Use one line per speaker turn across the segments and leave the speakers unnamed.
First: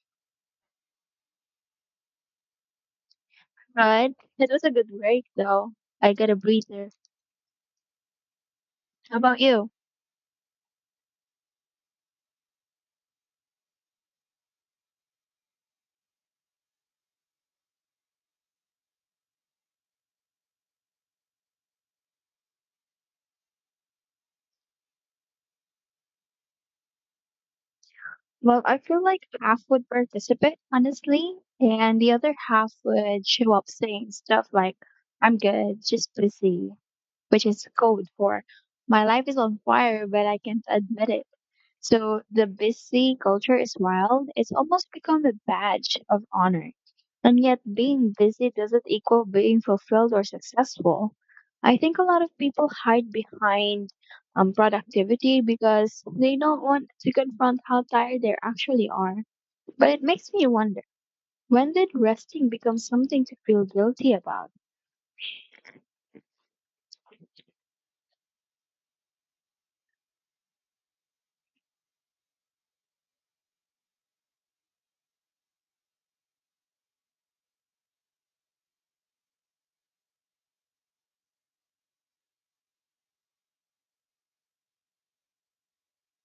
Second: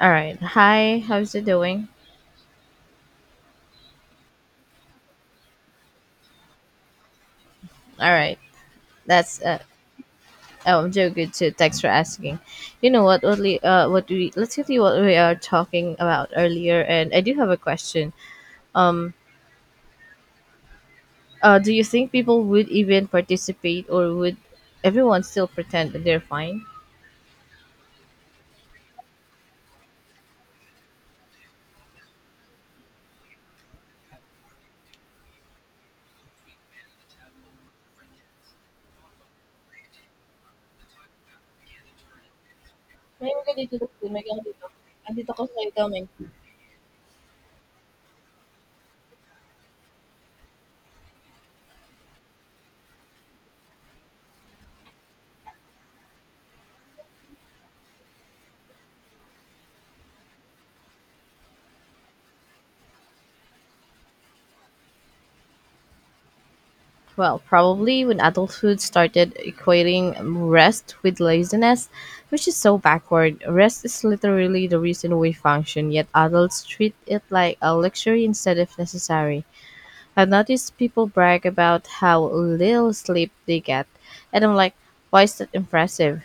All right. Hi, how's it doing?
Right. It was a good break, though. I got a breather.
All right.
How about
That's
you?
Oh, I'm doing good too. Thanks for asking. You know what? What we let's continue what we are talking about earlier, and I do have a question. Um, do you think people would even participate, or would everyone still pretend that they're fine?
Well, I feel like half would participate, honestly, and the other half would show up saying stuff like, I'm good, just busy, which is code for my life is on fire, but I can't admit it. So the busy
May mga
culture
ganito
is
na kasi, may
wild. It's
ganito.
almost become
Andito
a
ko sa ikaw,
badge
may
of honor. And yet, being busy doesn't equal being fulfilled or successful. I think a lot of people hide behind productivity because they don't want to confront how tired they actually are. But it makes me wonder, when did resting become something to feel guilty about?
well, probably when adulthood started equating rest with laziness, which is so backward. Rest is literally the reason we function, yet adults treat it like a luxury instead of necessary. I've noticed people brag about how little sleep they get, and I'm like, why is that impressive?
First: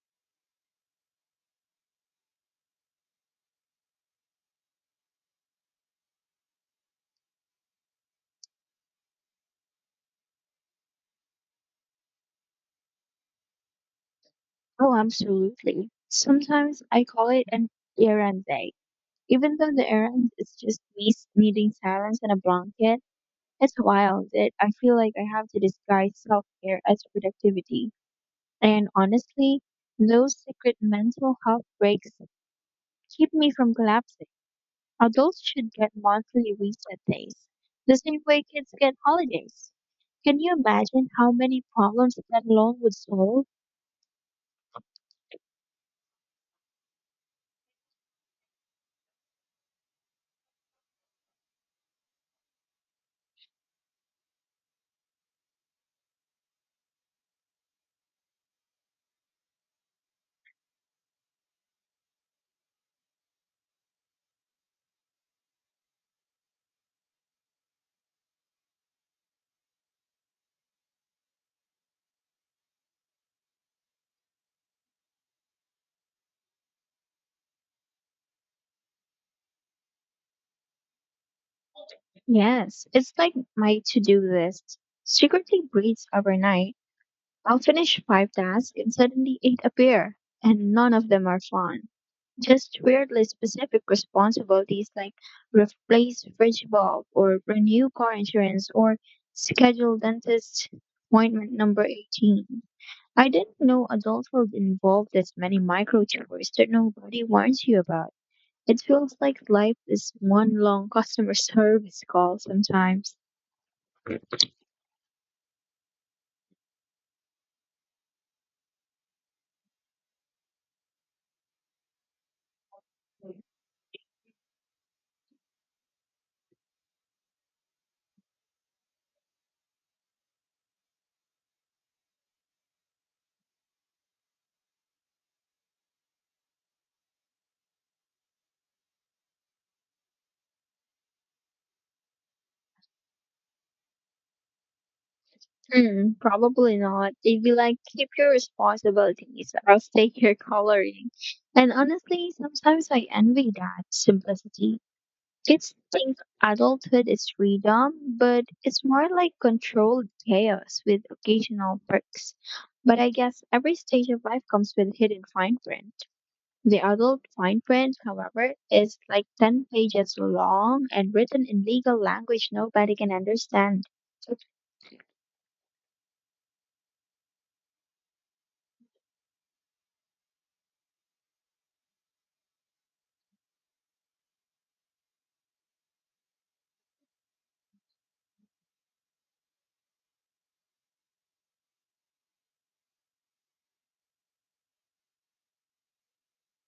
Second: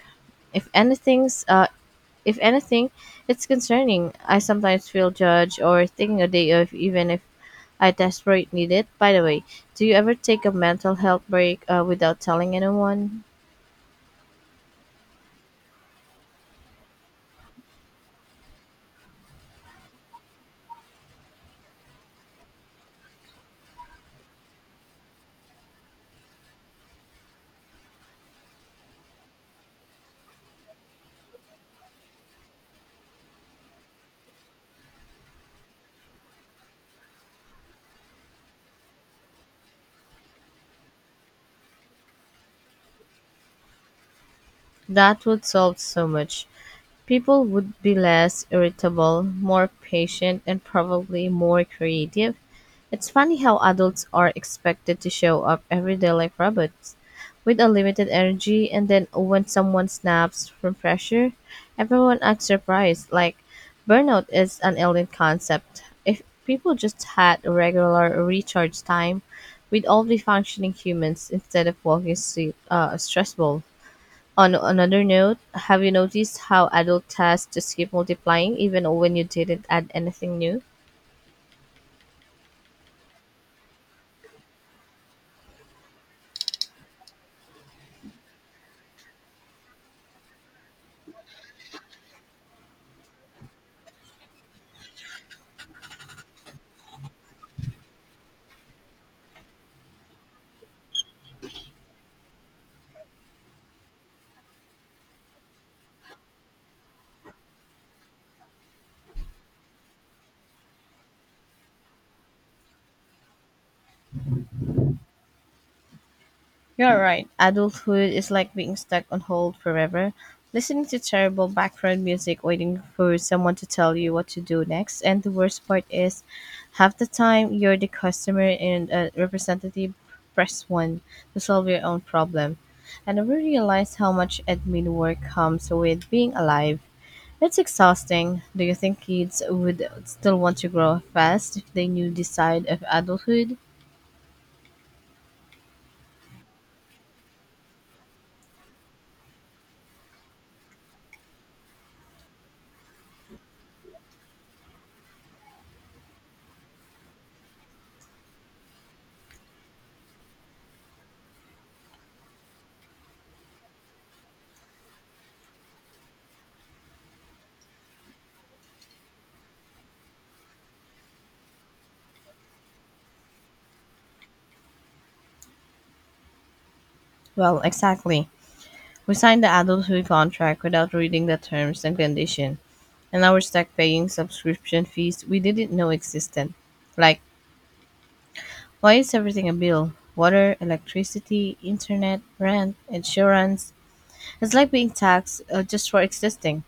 If anything's, uh, if anything, it's concerning. I sometimes feel judged or thinking a day off, even if I desperately need it. By the way, do you ever take a mental health break without telling anyone?
Oh, absolutely. Sometimes I call it an errand day. Even though the errand is just needing silence and a blanket, it's wild that I feel like I have to disguise self care as productivity. And honestly, those secret mental health breaks keep me from collapsing. Adults should get monthly reset days, the same way kids get holidays. Can you imagine how many problems that alone would solve?
That would solve so much. People would be less irritable, more patient, and probably more creative. It's funny how adults are expected to show up every day like robots, with a limited energy, and then when someone snaps from pressure, everyone acts surprised. Like, burnout is an alien concept. If people just had a regular recharge time, we'd all be functioning humans instead of walking stressful. On another note, have you noticed how adult tasks just keep multiplying even when you didn't add anything new?
Yes, it's like my to do list. Secretly breeds overnight. I'll finish five tasks and suddenly eight appear, and none of them are fun. Just weirdly specific responsibilities like replace fridge bulb or renew car insurance or schedule dentist appointment number 18. I didn't know adulthood involved this many micro chores that nobody warns you about. It feels like life is one long customer service call sometimes.
You're right. Adulthood is like being stuck on hold forever, listening to terrible background music, waiting for someone to tell you what to do next. And the worst part is, half the time you're the customer and a representative press one to solve your own problem. I never realized how much admin work comes with being alive. It's exhausting. Do you think kids would still want to grow fast if they knew the side of adulthood?
Hmm, probably not. They'd be like, keep your responsibilities, I'll stay here coloring. And honestly, sometimes I envy that simplicity. Kids think adulthood is freedom, but it's more like controlled chaos with occasional perks. But I guess every stage of life comes with hidden fine print. The adult fine print, however, is like 10 pages long and written in legal language nobody can understand.
Well, exactly. We signed the adulthood contract without reading the terms and condition, and our stuck paying subscription fees we didn't know existed. Like, why is everything a bill? Water, electricity, internet, rent, insurance. It's like being taxed just for existing.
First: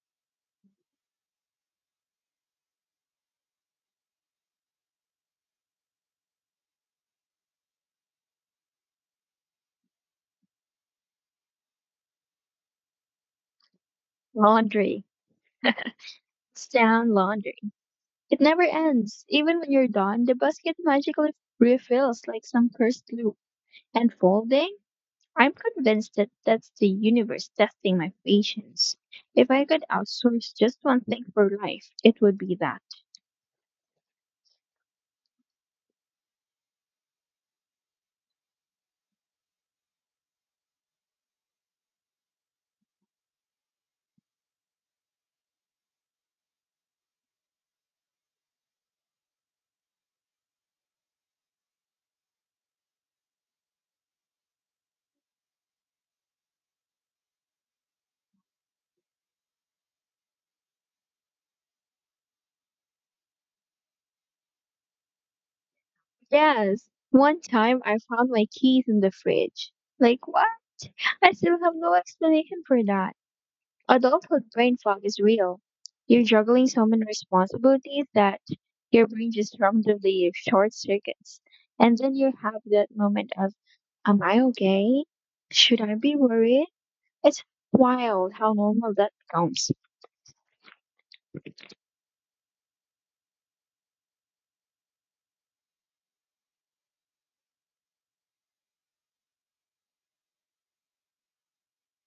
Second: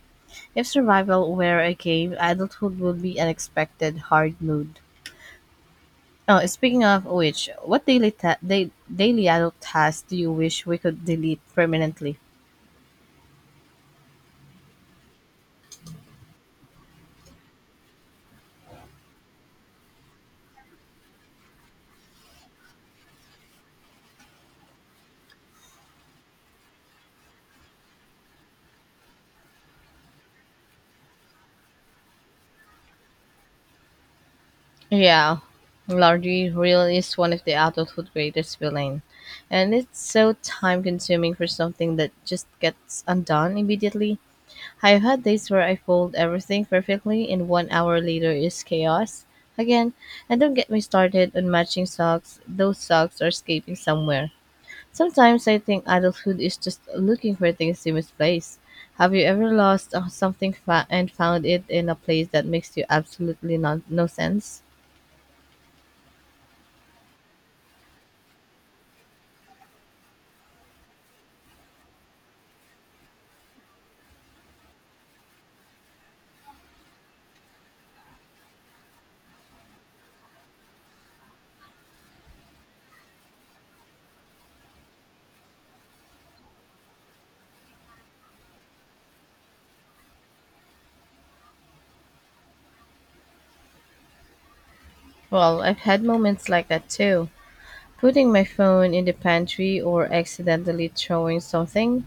If survival were a game, adulthood would be an expected hard mood. Oh, speaking of which, what daily adult tasks do you wish we could delete permanently?
Laundry. Down laundry. It never ends. Even when you're done, the basket magically refills like some cursed loop. And folding? I'm convinced that that's the universe testing my patience. If I could outsource just one thing for life, it would be that.
Yeah, Lardy really is one of the adulthood greatest villain, and it's so time consuming for something that just gets undone immediately. I've had days where I fold everything perfectly and 1 hour later is chaos again. And don't get me started on matching socks; those socks are escaping somewhere. Sometimes I think adulthood is just looking for things you misplaced. Have you ever lost and found it in a place that makes you absolutely no sense?
Yes, one time I found my keys in the fridge. Like, what? I still have no explanation for that. Adulthood brain fog is real. You're juggling so many responsibilities that your brain just randomly short circuits. And then you have that moment of, am I okay? Should I be worried? It's wild how normal that becomes.
Well, I've had moments like that too. Putting my phone in the pantry or accidentally throwing something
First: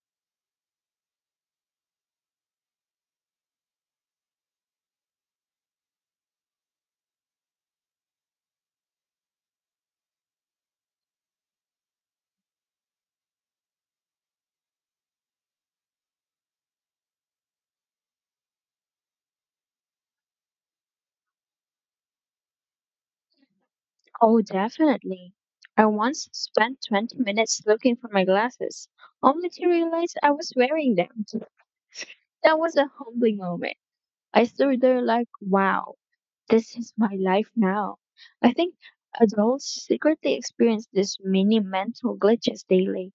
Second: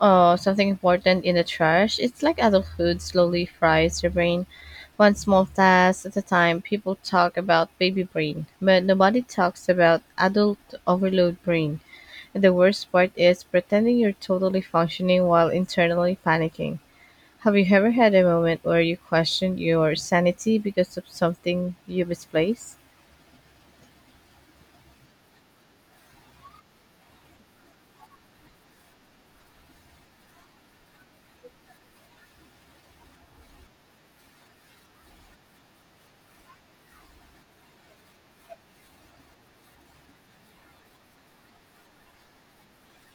uh, something important in the trash. It's like adulthood slowly fries your brain. One small task at a time. People talk about baby brain, but nobody talks about adult overload brain. And the worst part is pretending you're totally functioning while internally panicking. Have you ever had a moment where you questioned your sanity because of something you misplaced?
Oh, definitely. I once spent 20 minutes looking for my glasses, only to realize I was wearing them. That was a humbling moment. I stood there like, wow. This is my life now. I think adults secretly experience these mini mental glitches daily.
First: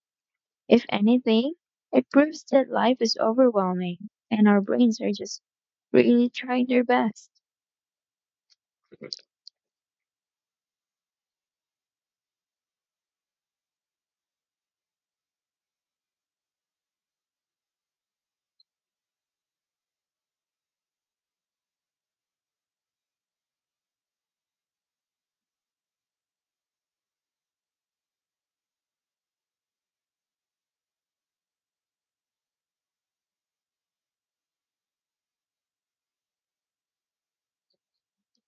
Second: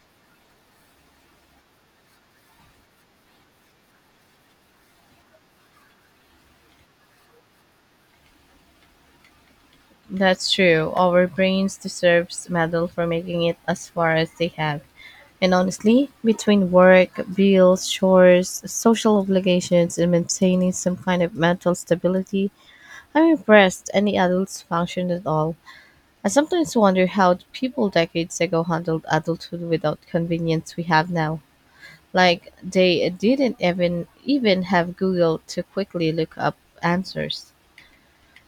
If anything, it proves that life is overwhelming and our brains are just really trying their best.
That's true. Our brains deserves medal for making it as far as they have. And honestly, between work, bills, chores, social obligations, and maintaining some kind of mental stability, I'm impressed any adults function at all. I sometimes wonder how people decades ago handled adulthood without convenience we have now. Like they didn't even have Google to quickly look up answers.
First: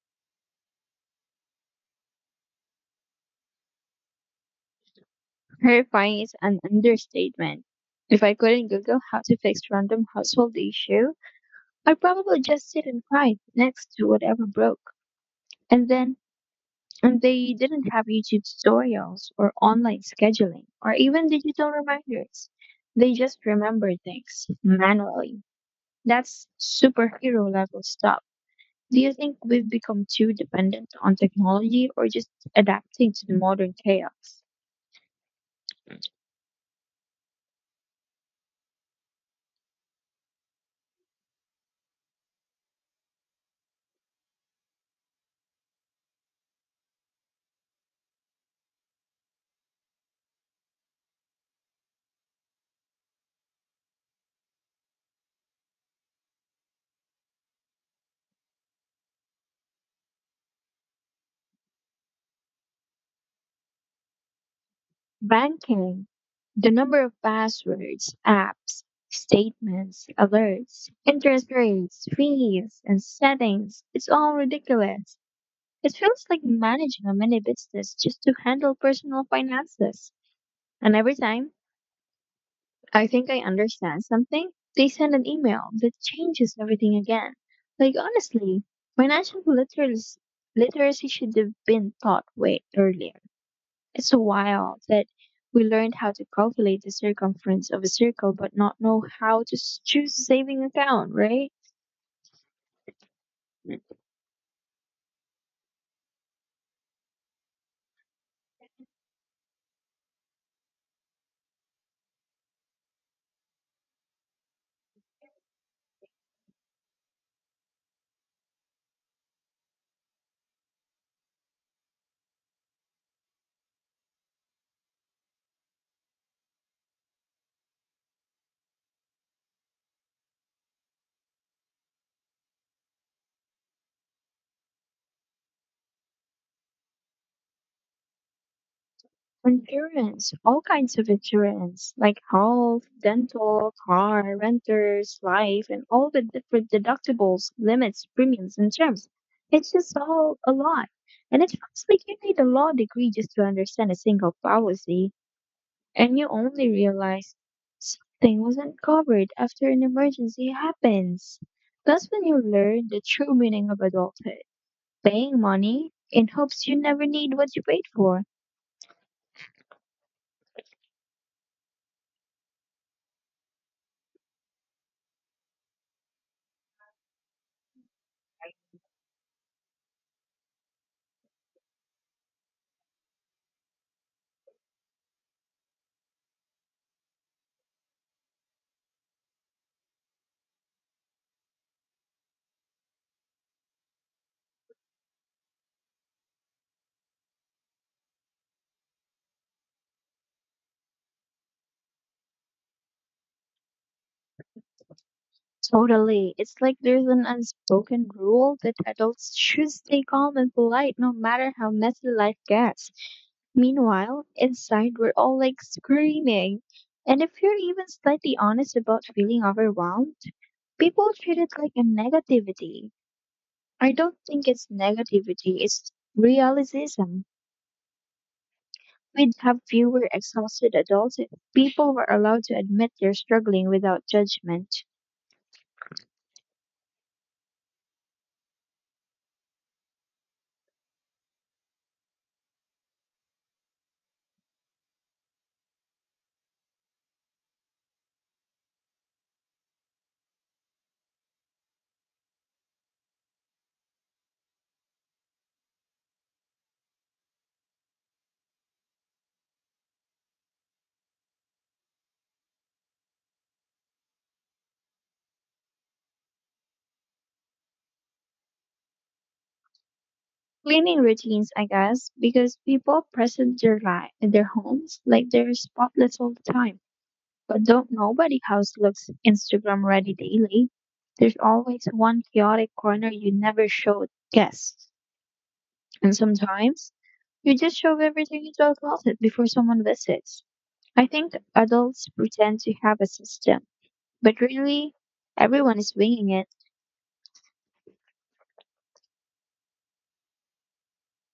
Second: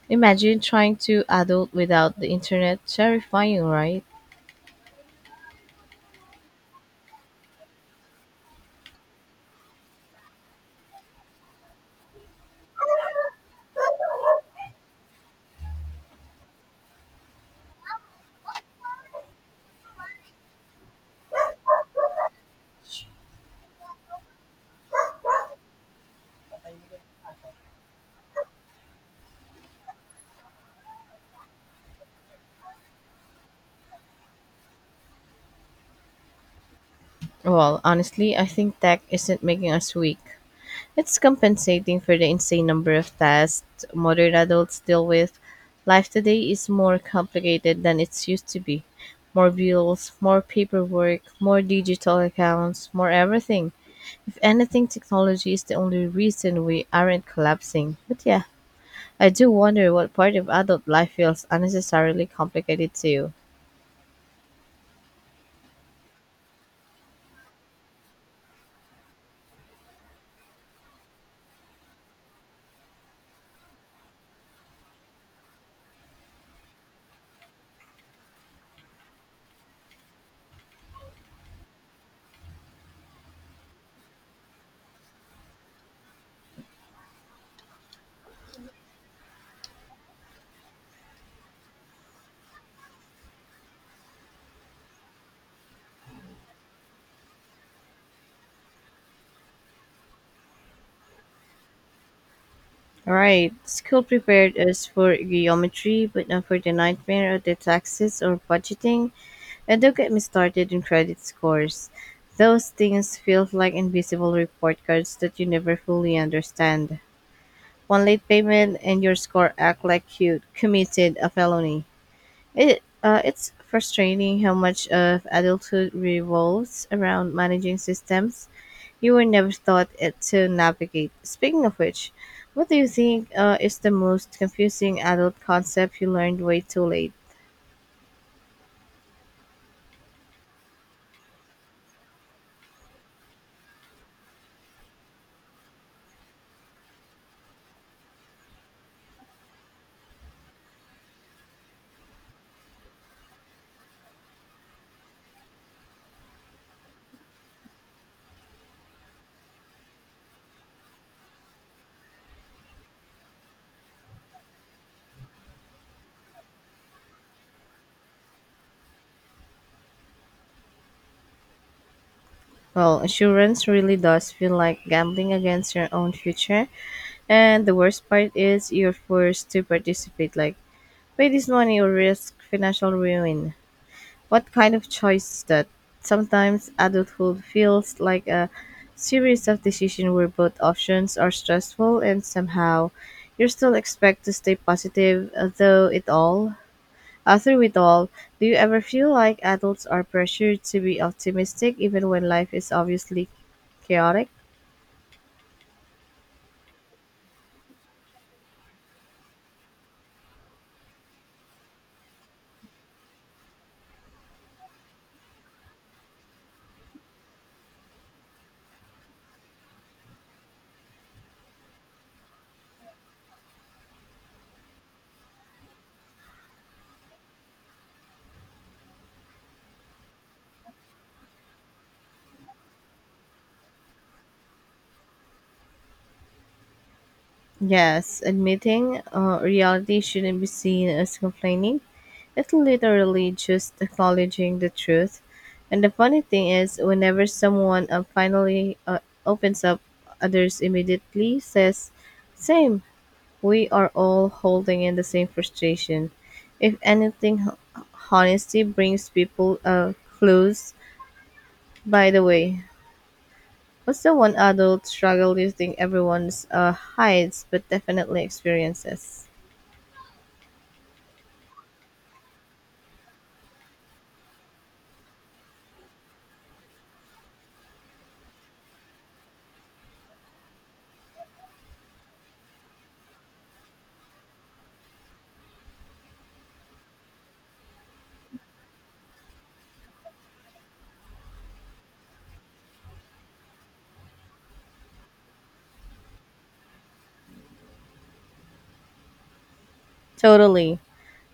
Imagine trying to adult without the internet. Terrifying, right?
Terrifying is an understatement. If I couldn't Google how to fix random household issue, I'd probably just sit and cry next to whatever broke. And then, and they didn't have YouTube tutorials or online scheduling or even digital reminders. They just remembered things manually. That's superhero level stuff. Do you think we've become too dependent on technology or just adapting to the modern chaos?
Well, honestly, I think tech isn't making us weak. It's compensating for the insane number of tasks modern adults deal with. Life today is more complicated than it used to be. More bills, more paperwork, more digital accounts, more everything. If anything, technology is the only reason we aren't collapsing. But yeah, I do wonder what part of adult life feels unnecessarily complicated to you.
Banking, the number of passwords, apps, statements, alerts, interest rates, fees, and settings, it's all ridiculous. It feels like managing a mini business just to handle personal finances. And every time I think I understand something, they send an email that changes everything again. Like honestly, financial literacy should have been taught way earlier. It's wild that we learned how to calculate the circumference of a circle but not know how to choose a saving account, right?
All right. School prepared us for geometry, but not for the nightmare of the taxes or budgeting. And don't get me started in credit scores. Those things feel like invisible report cards that you never fully understand. One late payment and your score act like you committed a felony. It's frustrating how much of adulthood revolves around managing systems you were never taught it to navigate. Speaking of which, what do you think is the most confusing adult concept you learned way too late?
Insurance, all kinds of insurance, like health, dental, car, renters, life, and all the different deductibles, limits, premiums, and terms. It's just all a lot. And it feels like you need a law degree just to understand a single policy, and you only realize something wasn't covered after an emergency happens. That's when you learn the true meaning of adulthood, paying money in hopes you never need what you paid for.
Well, insurance really does feel like gambling against your own future, and the worst part is you're forced to participate like pay this money or risk financial ruin. What kind of choice is that? Sometimes adulthood feels like a series of decisions where both options are stressful and somehow you're still expected to stay positive though it all through it all. Do you ever feel like adults are pressured to be optimistic even when life is obviously chaotic?
Totally. It's like there's an unspoken rule that adults should stay calm and polite no matter how messy life gets. Meanwhile, inside we're all like screaming. And if you're even slightly honest about feeling overwhelmed, people treat it like a negativity. I don't think it's negativity, it's realism. We'd have fewer exhausted adults if people were allowed to admit they're struggling without judgment.
Yes, admitting reality shouldn't be seen as complaining. It's literally just acknowledging the truth. And the funny thing is, whenever someone finally opens up, others immediately says, "Same. We are all holding in the same frustration." If anything, honesty brings people close. By the way, what's the one adult struggle you think everyone hides but definitely experiences?
Cleaning routines, I guess, because people present their life, their homes like they're spotless all the time. But don't nobody house looks Instagram ready daily. There's always one chaotic corner you never showed guests. And sometimes you just shove everything into a closet before someone visits. I think adults pretend to have a system, but really everyone is winging it.
Totally.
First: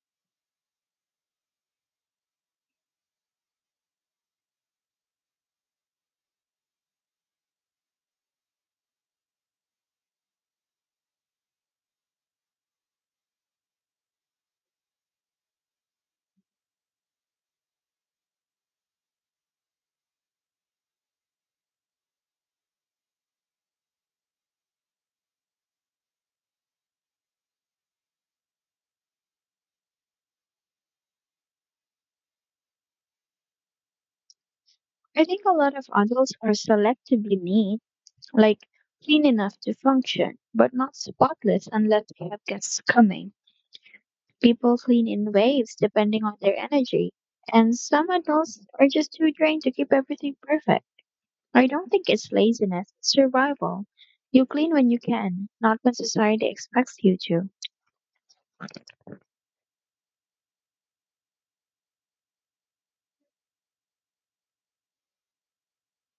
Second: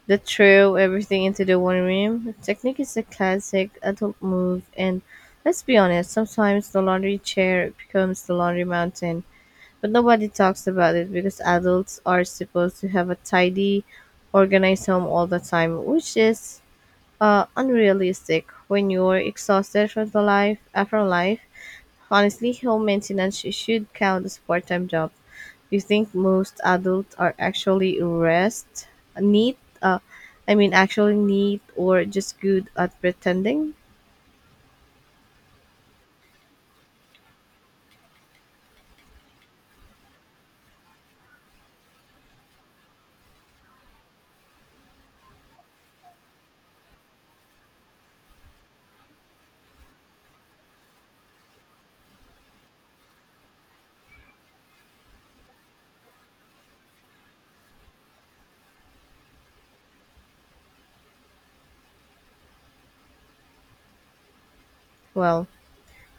The throw everything into the one room technique is a classic adult move, and let's be honest, sometimes the laundry chair becomes the laundry mountain, but nobody talks about it because adults are supposed to have a tidy, organized home all the time, which is unrealistic when you're exhausted from the life after life. Honestly, home maintenance should count as part-time job. You think most adults are actually rest neat? I mean, actually neat or just good at pretending?
I think a lot of adults are selectively neat, like clean enough to function, but not spotless unless they have guests coming. People clean in waves depending on their energy, and some adults are just too drained to keep everything perfect. I don't think it's laziness, it's survival. You clean when you can, not when society expects you to.
Well,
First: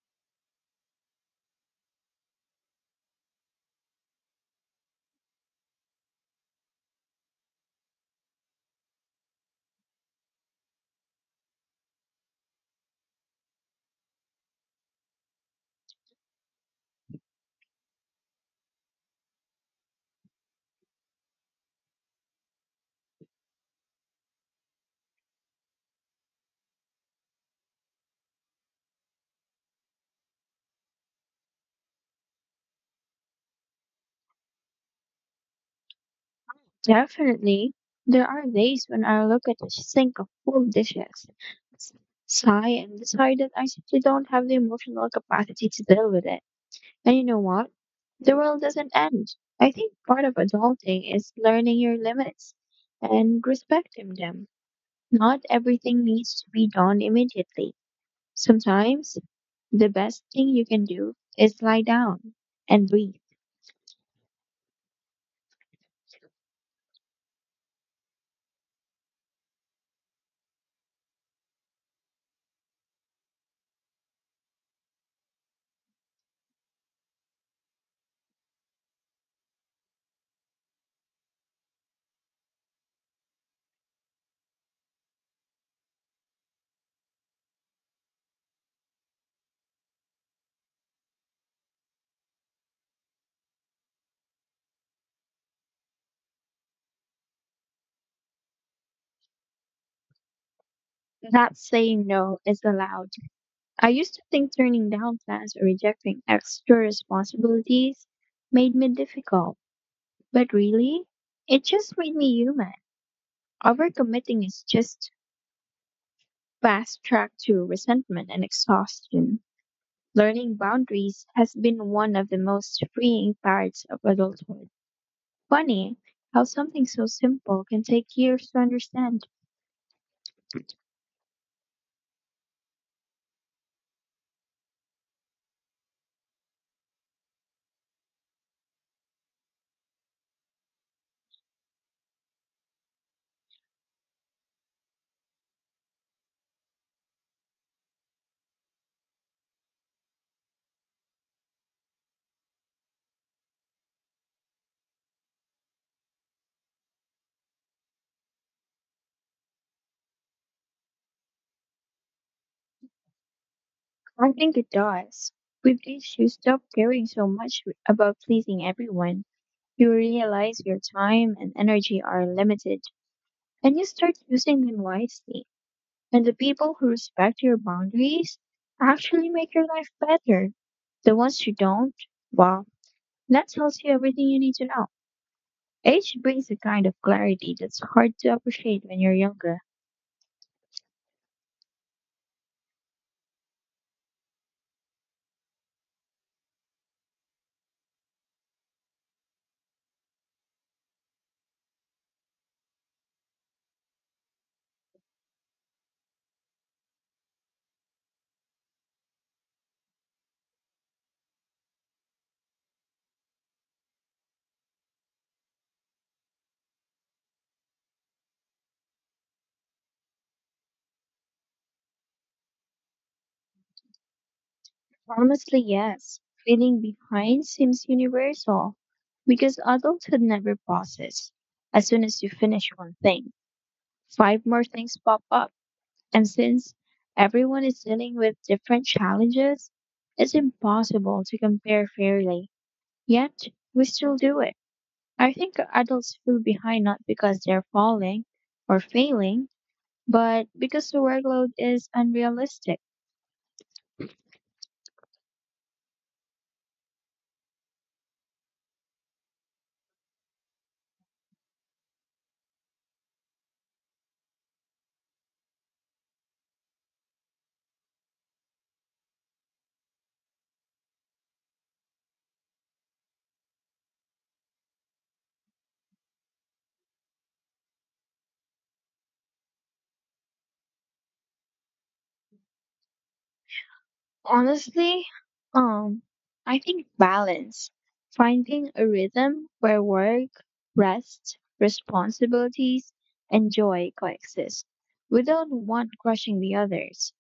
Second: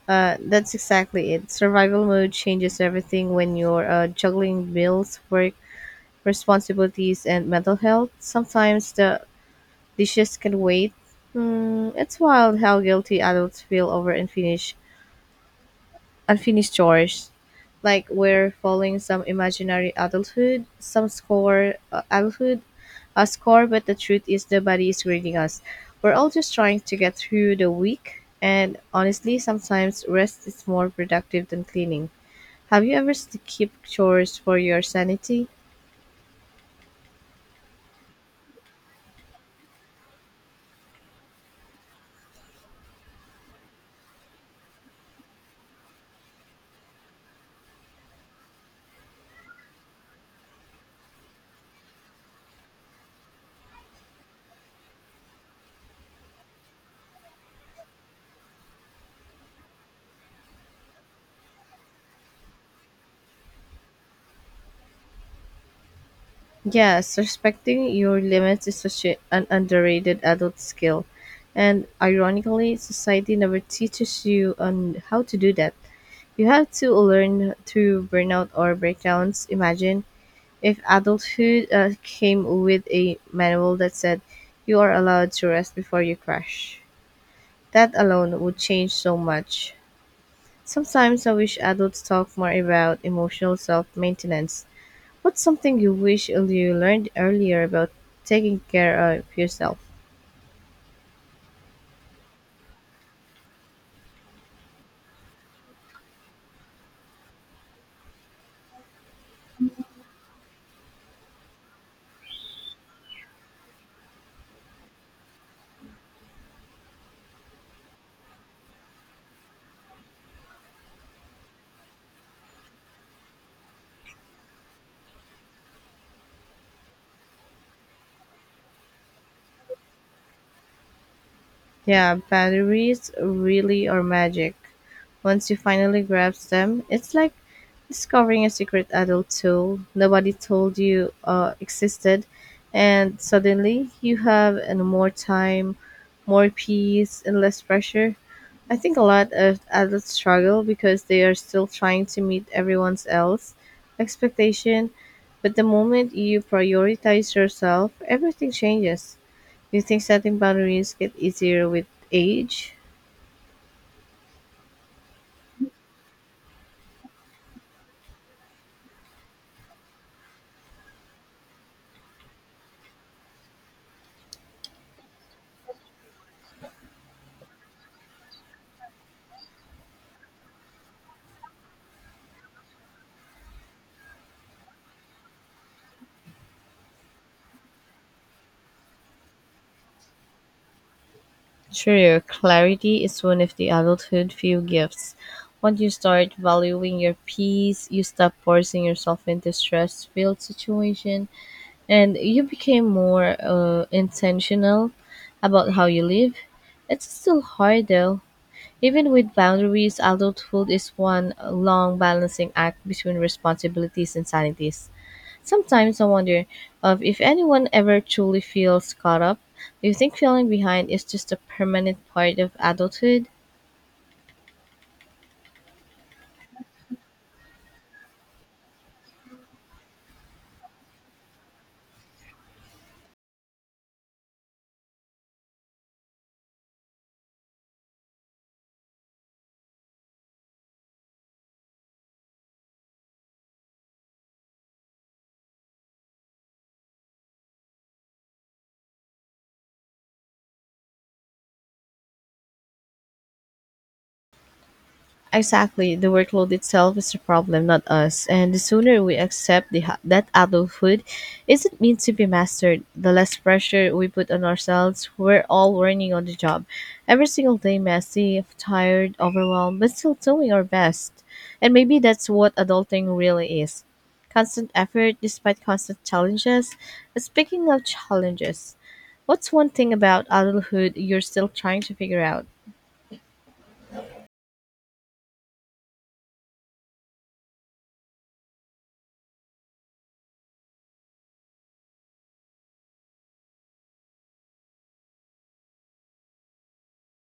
uh, that's exactly it. Survival mode changes everything when you're juggling bills, work responsibilities, and mental health. Sometimes the dishes can wait. Mm, it's wild how guilty adults feel over unfinished chores. Like we're following some imaginary adulthood, a score. But the truth is, the body is grading us. We're all just trying to get through the week. And honestly, sometimes rest is more productive than cleaning. Have you ever skipped chores for your sanity?
Definitely, there are days when I look at a sink of full dishes, sigh, and decide that I simply don't have the emotional capacity to deal with it. And you know what? The world doesn't end. I think part of adulting is learning your limits and respecting them. Not everything needs to be done immediately. Sometimes the best thing you can do is lie down and breathe.
Yes, respecting your limits is such an underrated adult skill. And ironically, society never teaches you on how to do that. You have to learn through burnout or breakdowns. Imagine if adulthood came with a manual that said you are allowed to rest before you crash. That alone would change so much. Sometimes I wish adults talk more about emotional self maintenance. What's something you wish you learned earlier about taking care of yourself?
That saying no is allowed. I used to think turning down plans or rejecting extra responsibilities made me difficult, but really, it just made me human. Overcommitting is just fast track to resentment and exhaustion. Learning boundaries has been one of the most freeing parts of adulthood. Funny how something so simple can take years to understand.
Yeah, batteries really are magic. Once you finally grasp them, it's like discovering a secret adult tool nobody told you existed, and suddenly you have and more time, more peace, and less pressure. I think a lot of adults struggle because they are still trying to meet everyone else expectation, but the moment you prioritize yourself, everything changes. Do you think setting boundaries get easier with age?
I think it does. With age, you stop caring so much about pleasing everyone. You realize your time and energy are limited, and you start using them wisely. And the people who respect your boundaries actually make your life better. The ones who don't, wow. That tells you everything you need to know. Age brings a kind of clarity that's hard to appreciate when you're younger.
True, clarity is one of the adulthood few gifts. Once you start valuing your peace, you stop forcing yourself into stress-filled situation and you became more intentional about how you live. It's still hard though. Even with boundaries, adulthood is one long balancing act between responsibilities and sanities. Sometimes I wonder of if anyone ever truly feels caught up. Do you think feeling behind is just a permanent part of adulthood?
Honestly, yes. Feeling behind seems universal because adulthood never pauses. As soon as you finish one thing, five more things pop up. And since everyone is dealing with different challenges, it's impossible to compare fairly. Yet, we still do it. I think adults feel behind not because they're falling or failing but because the workload is unrealistic.
Exactly, the workload itself is the problem, not us. And the sooner we accept that adulthood isn't meant to be mastered, the less pressure we put on ourselves. We're all learning on the job. Every single day, messy, tired, overwhelmed, but still doing our best. And maybe that's what adulting really is constant effort despite constant challenges. Speaking of challenges, what's one thing about adulthood you're still trying to figure out?
Honestly, um, I think balance, finding a rhythm where work, rest, responsibilities, and joy coexist without one crushing the others.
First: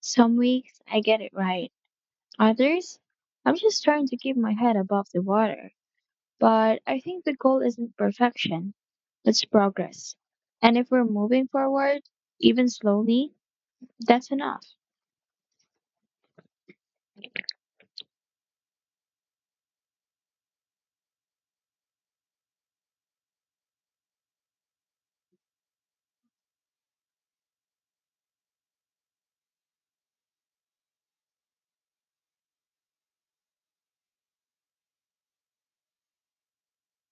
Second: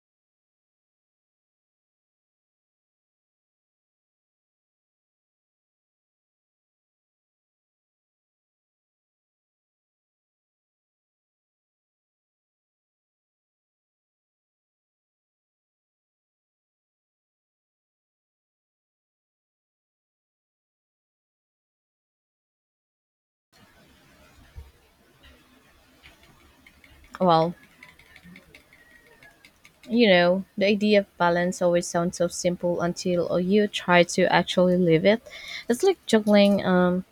Some weeks I get it right, others I'm just trying to keep my head above the water. But I think the goal isn't perfection, it's progress. And if we're moving forward, even slowly, that's enough.
Well, you know, the idea of balance always sounds so simple until you try to actually live it. It's like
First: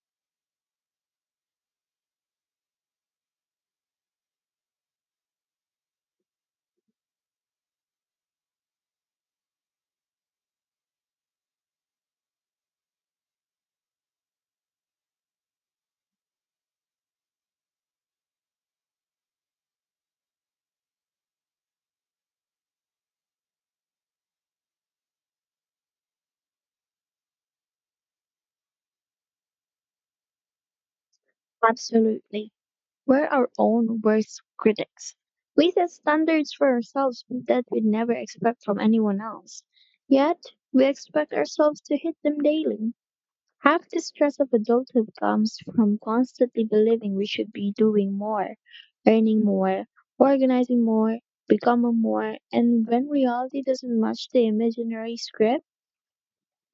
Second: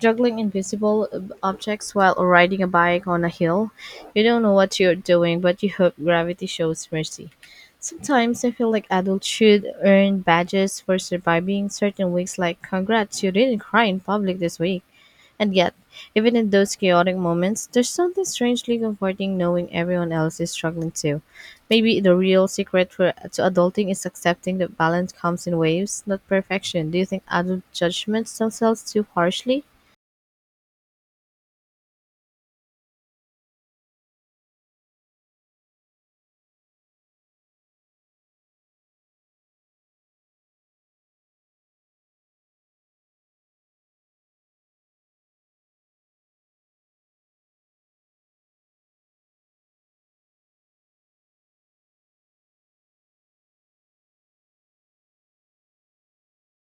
juggling invisible objects while riding a bike on a hill. You don't know what you're doing, but you hope gravity shows mercy. Sometimes I feel like adults should earn badges for surviving certain weeks, like congrats, you didn't cry in public this week. And yet, even in those chaotic moments, there's something strangely comforting knowing everyone else is struggling too. Maybe the real secret for to adulting is accepting that balance comes in waves, not perfection. Do you think adult judgments themselves too harshly?
Absolutely. We're our own worst critics. We set standards for ourselves that we never expect from anyone else. Yet, we expect ourselves to hit them daily. Half the stress of adulthood comes from constantly believing we should be doing more, earning more, organizing more, becoming more, and when reality doesn't match the imaginary script,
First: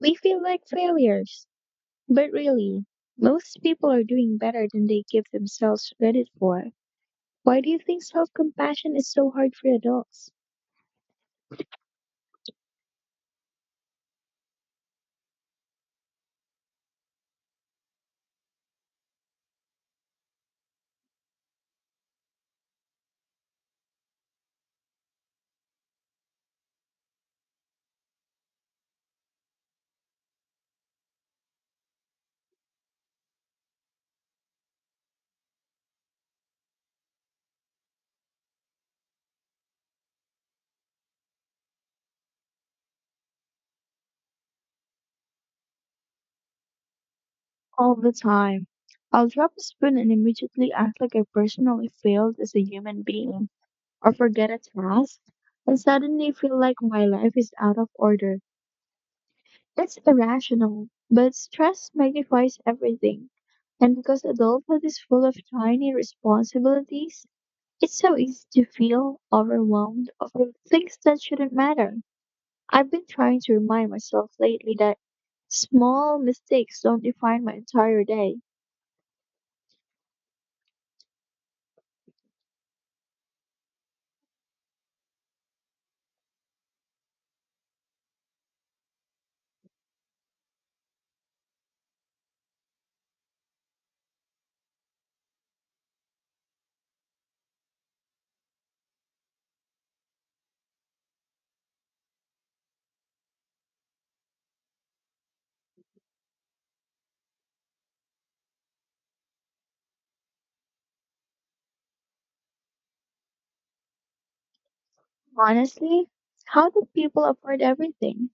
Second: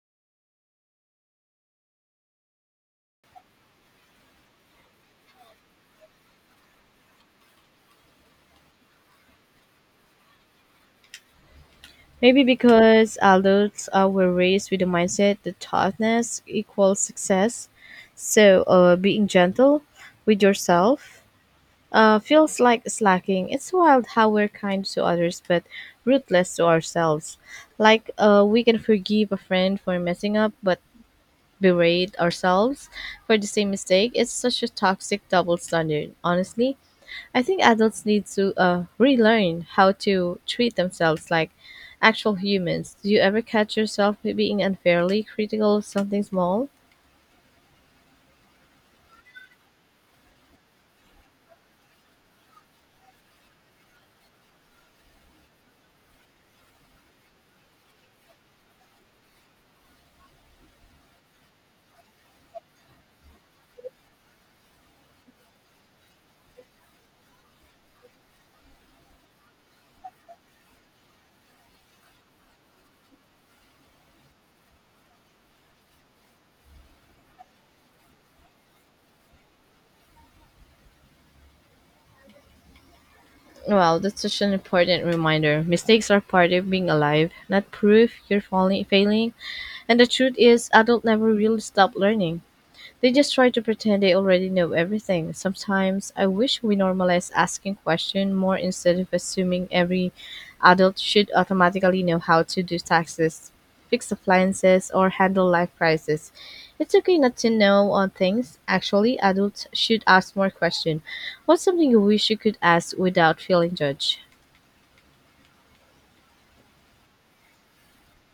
we feel like failures. But really, most people are doing better than they give themselves credit for. Why do you think self compassion is so hard for adults?
Maybe because adults were raised with the mindset that toughness equals success. So, being gentle with yourself feels like slacking. It's wild how we're kind to others but ruthless to ourselves. Like we can forgive a friend for messing up but berate ourselves for the same mistake. It's such a toxic double standard. Honestly, I think adults need to relearn how to treat themselves like actual humans. Do you ever catch yourself being unfairly critical of something small?
All the time. I'll drop a spoon and immediately act like I personally failed as a human being or forget a task and suddenly feel like my life is out of order. It's irrational, but stress magnifies everything. And because adulthood is full of tiny responsibilities, it's so easy to feel overwhelmed over things that shouldn't matter. I've been trying to remind myself lately that small mistakes don't define my entire day.
Well, that's such an important reminder. Mistakes are part of being alive, not proof you're falling, failing. And the truth is, adults never really stop learning. They just try to pretend they already know everything. Sometimes I wish we normalize asking questions more instead of assuming every adult should automatically know how to do taxes, fix appliances, or handle life crises. It's okay not to know on things. Actually, adults should ask more questions. What's something you wish you could ask without feeling judged?
Honestly, how do people afford everything?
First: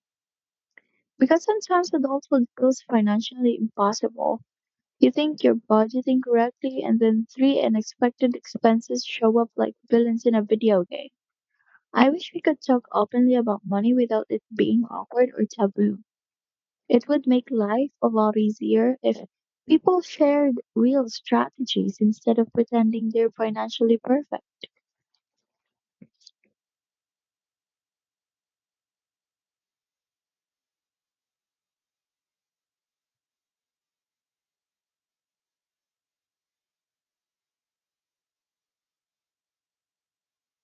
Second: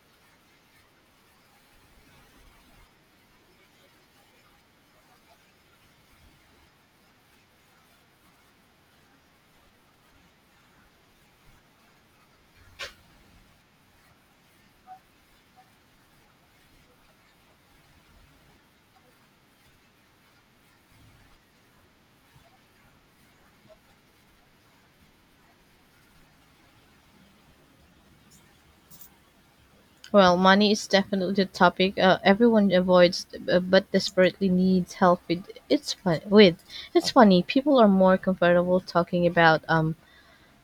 Because sometimes adulthood feels financially impossible. You think you're budgeting correctly, and then three unexpected expenses show up like villains in a video game. I wish we could talk openly about money without it being awkward or taboo. It would make life a lot easier if people shared real strategies instead of pretending they're financially perfect.
Well, money is definitely a topic everyone avoids, but desperately needs help with. It's fun with. It's funny. People are more comfortable talking about um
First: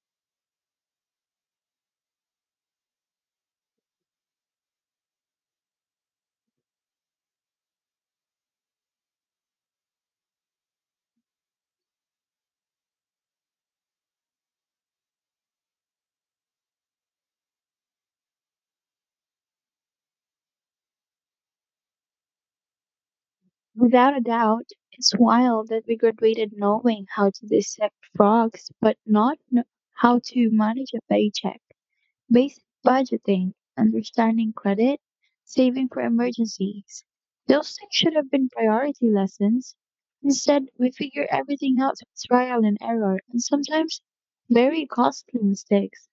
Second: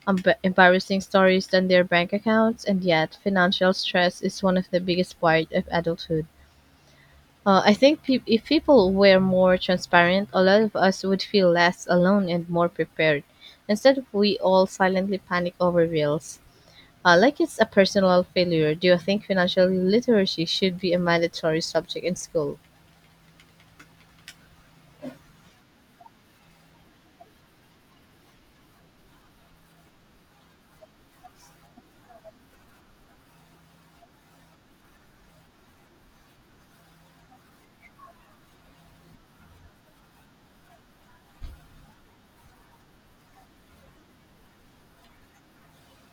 emb- embarrassing stories than their bank accounts, and yet financial stress is one of the biggest part of adulthood. I think peop if people were more transparent, a lot of us would feel less alone and more prepared. Instead, we all silently panic over bills. Like it's a personal failure, do you think financial literacy should be a mandatory subject in school?
Without a doubt, it's wild that we graduated knowing how to dissect frogs, but not how to manage a paycheck. Basic budgeting, understanding credit, saving for emergencies. Those things should have been priority lessons. Instead, we figure everything out through trial and error, and sometimes very costly mistakes.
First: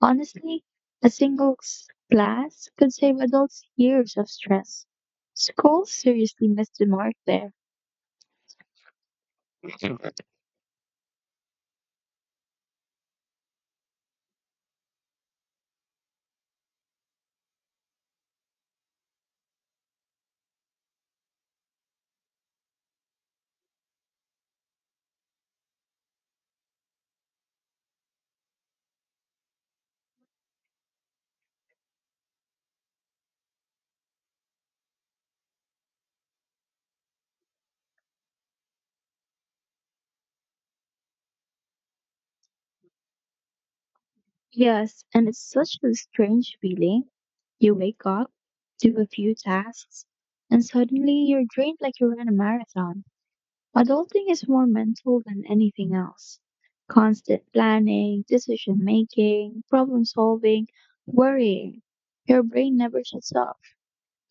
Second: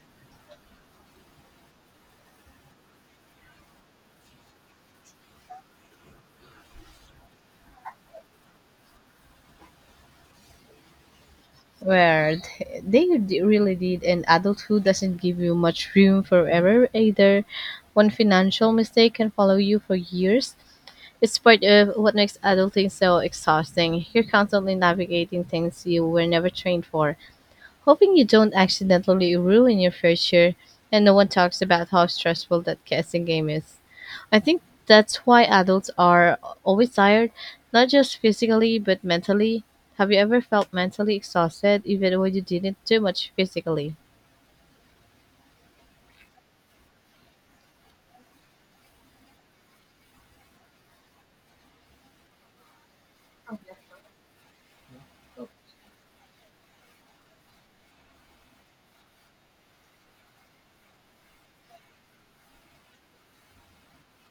Honestly, a single class could save adults years of stress. School seriously missed the mark there.
They really did, and adulthood doesn't give you much room for error either. One financial mistake can follow you for years. It's part of what makes adulting so exhausting. You're constantly navigating things you were never trained for, hoping you don't accidentally ruin your future, and no one talks about how stressful that guessing game is. I think that's why adults are always tired, not just physically, but mentally. Have you ever felt mentally exhausted even when you didn't do much physically?
Yes, and it's such a strange feeling. You wake up, do a few tasks, and suddenly you're drained like you ran a marathon. Adulting is more mental than anything else. Constant planning, decision making, problem solving, worrying. Your brain never shuts off.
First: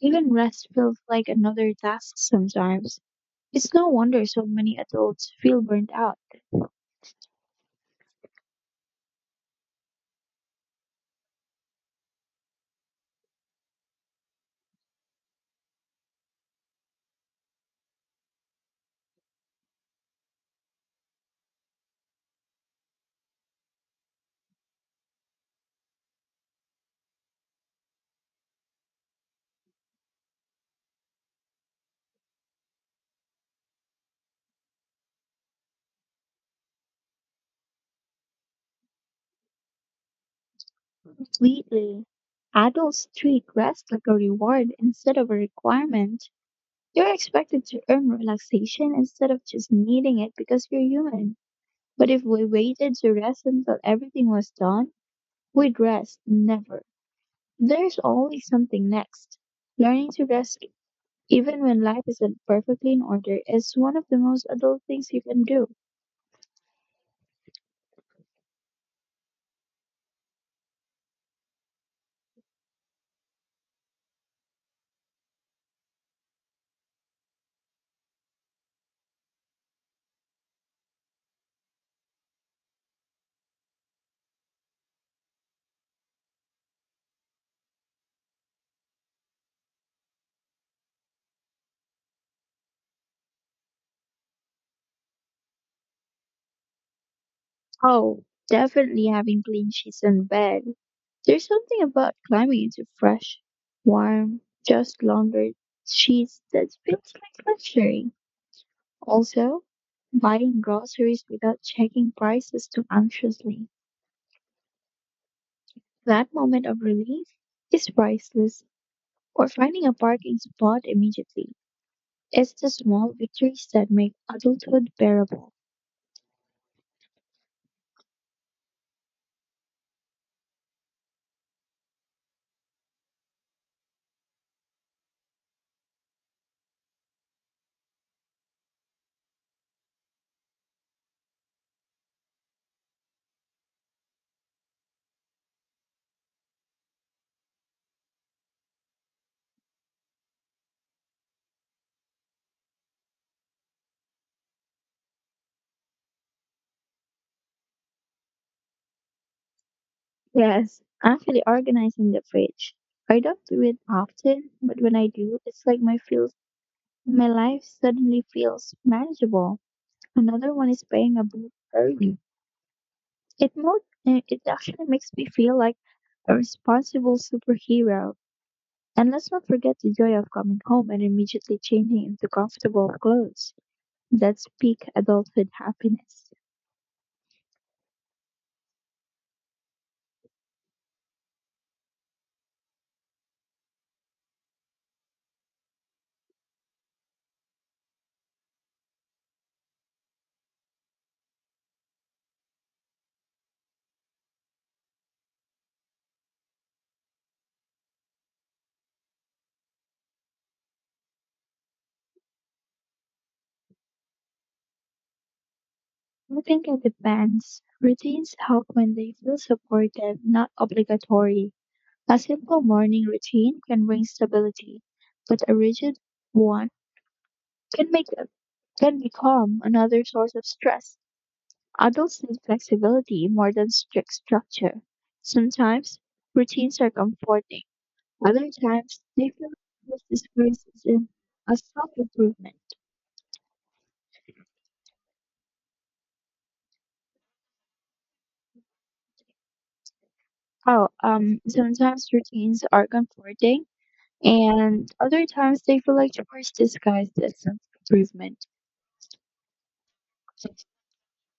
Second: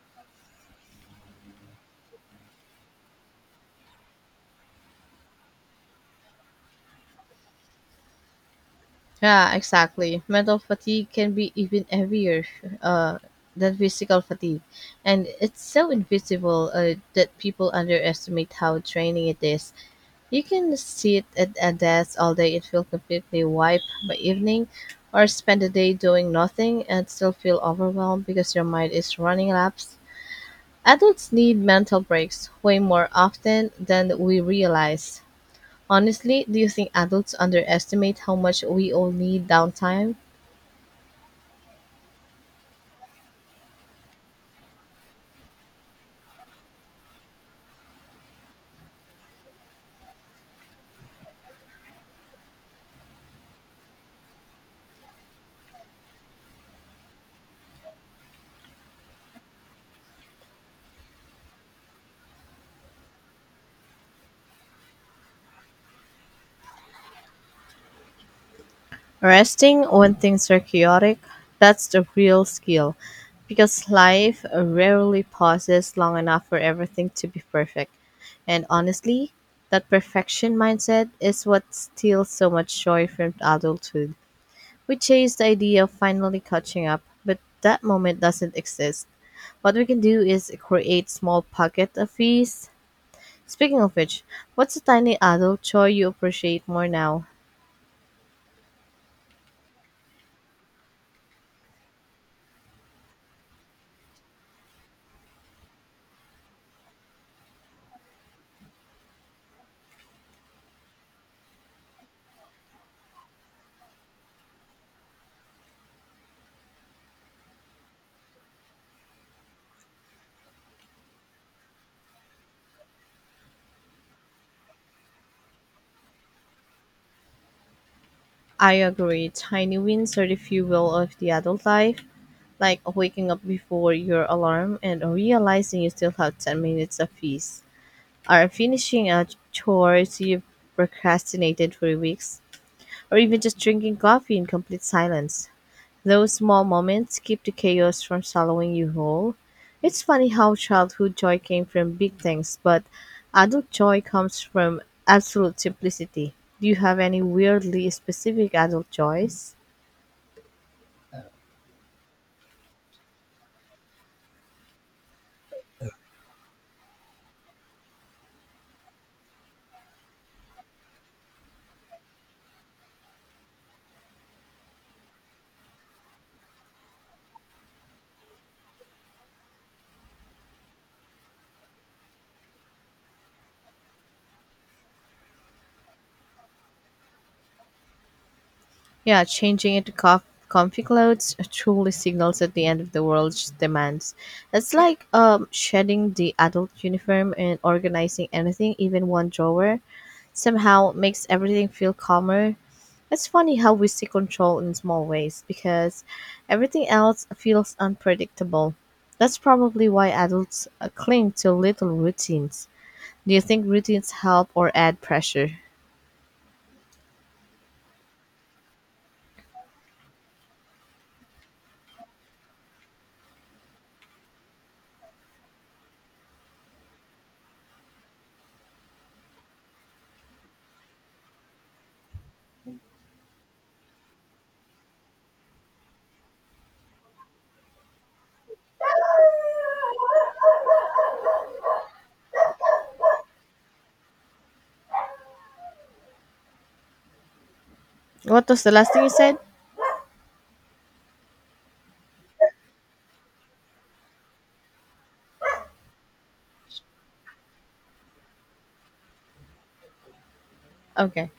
Even rest feels like another task sometimes. It's no wonder so many adults feel burnt out.
Yeah, exactly. Mental fatigue can be even heavier uh, than physical fatigue. And it's so invisible that people underestimate how draining it is. You can sit at a desk all day and feel completely wiped by evening, or spend the day doing nothing and still feel overwhelmed because your mind is running laps. Adults need mental breaks way more often than we realize. Honestly, do you think adults underestimate how much we all need downtime?
Completely. Adults treat rest like a reward instead of a requirement. You're expected to earn relaxation instead of just needing it because you're human. But if we waited to rest until everything was done, we'd rest never. There's always something next. Learning to rest, even when life isn't perfectly in order, is one of the most adult things you can do.
Resting when things are chaotic, that's the real skill. Because life rarely pauses long enough for everything to be perfect. And honestly, that perfection mindset is what steals so much joy from adulthood. We chase the idea of finally catching up, but that moment doesn't exist. What we can do is create small pocket of peace. Speaking of which, what's a tiny adult joy you appreciate more now?
Oh, definitely having clean sheets in bed. There's something about climbing into fresh, warm, just laundered sheets that feels like luxury. Also, buying groceries without checking prices too anxiously. That moment of relief is priceless. Or finding a parking spot immediately. It's the small victories that make adulthood bearable.
I agree. Tiny wins are the fuel of the adult life, like waking up before your alarm and realizing you still have 10 minutes of fees, or finishing a chore you have procrastinated for weeks, or even just drinking coffee in complete silence. Those small moments keep the chaos from swallowing you whole. It's funny how childhood joy came from big things, but adult joy comes from absolute simplicity. Do you have any weirdly specific adult joys?
Yes, actually organizing the fridge. I don't do it often, but when I do, it's like my feels my life suddenly feels manageable. Another one is paying a bill early. It more it actually makes me feel like a responsible superhero. And let's not forget the joy of coming home and immediately changing into comfortable clothes. That's peak adulthood happiness.
Yeah, changing into comfy clothes truly signals at the end of the world's demands. It's like shedding the adult uniform and organizing anything, even one drawer, somehow makes everything feel calmer. It's funny how we see control in small ways because everything else feels unpredictable. That's probably why adults cling to little routines. Do you think routines help or add pressure?
I think it depends. Routines help when they feel supportive, not obligatory. A simple morning routine can bring stability, but a rigid one can make can become another source of stress. Adults need flexibility more than strict structure. Sometimes routines are comforting. Other times they feel like this grace is in a self-improvement.
What was the last thing you said?
Oh, sometimes routines are comforting, and other times they feel like chores disguised as self-improvement.
Okay,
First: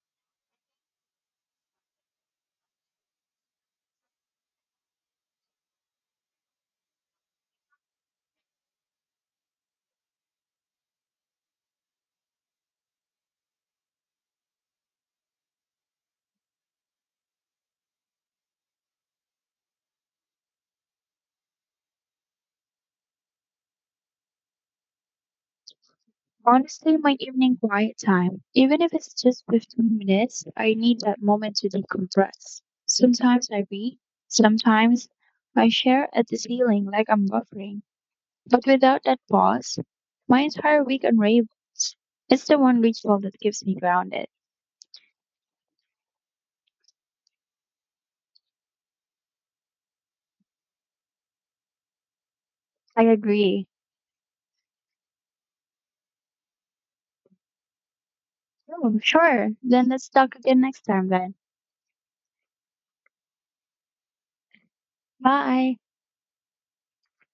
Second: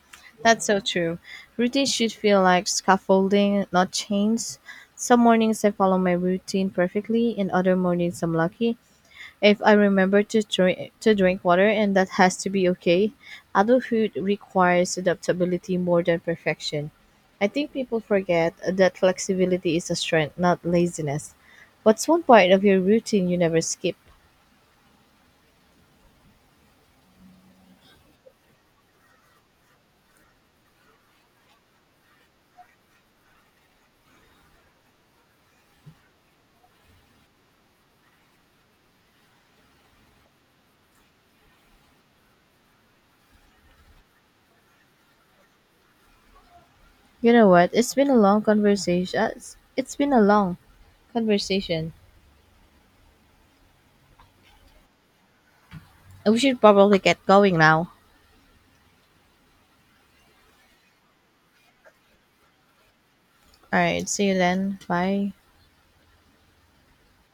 that's so true. Routine should feel like scaffolding, not chains. Some mornings I follow my routine perfectly, and other mornings I'm lucky. If I remember to drink water, and that has to be okay. Adulthood requires adaptability more than perfection. I think people forget that flexibility is a strength, not laziness. What's one part of your routine you never skip?
Honestly, my evening quiet time, even if it's just 15 minutes, I need that moment to decompress. Sometimes I read, sometimes I share at the ceiling like I'm buffering. But without that pause, my entire week unravels. It's the one ritual that keeps me grounded.
You know what? It's been a long conversation.
I agree.
We should probably get going now.
Oh, sure. Then let's talk again next time then.
Alright, see you then. Bye.
Bye.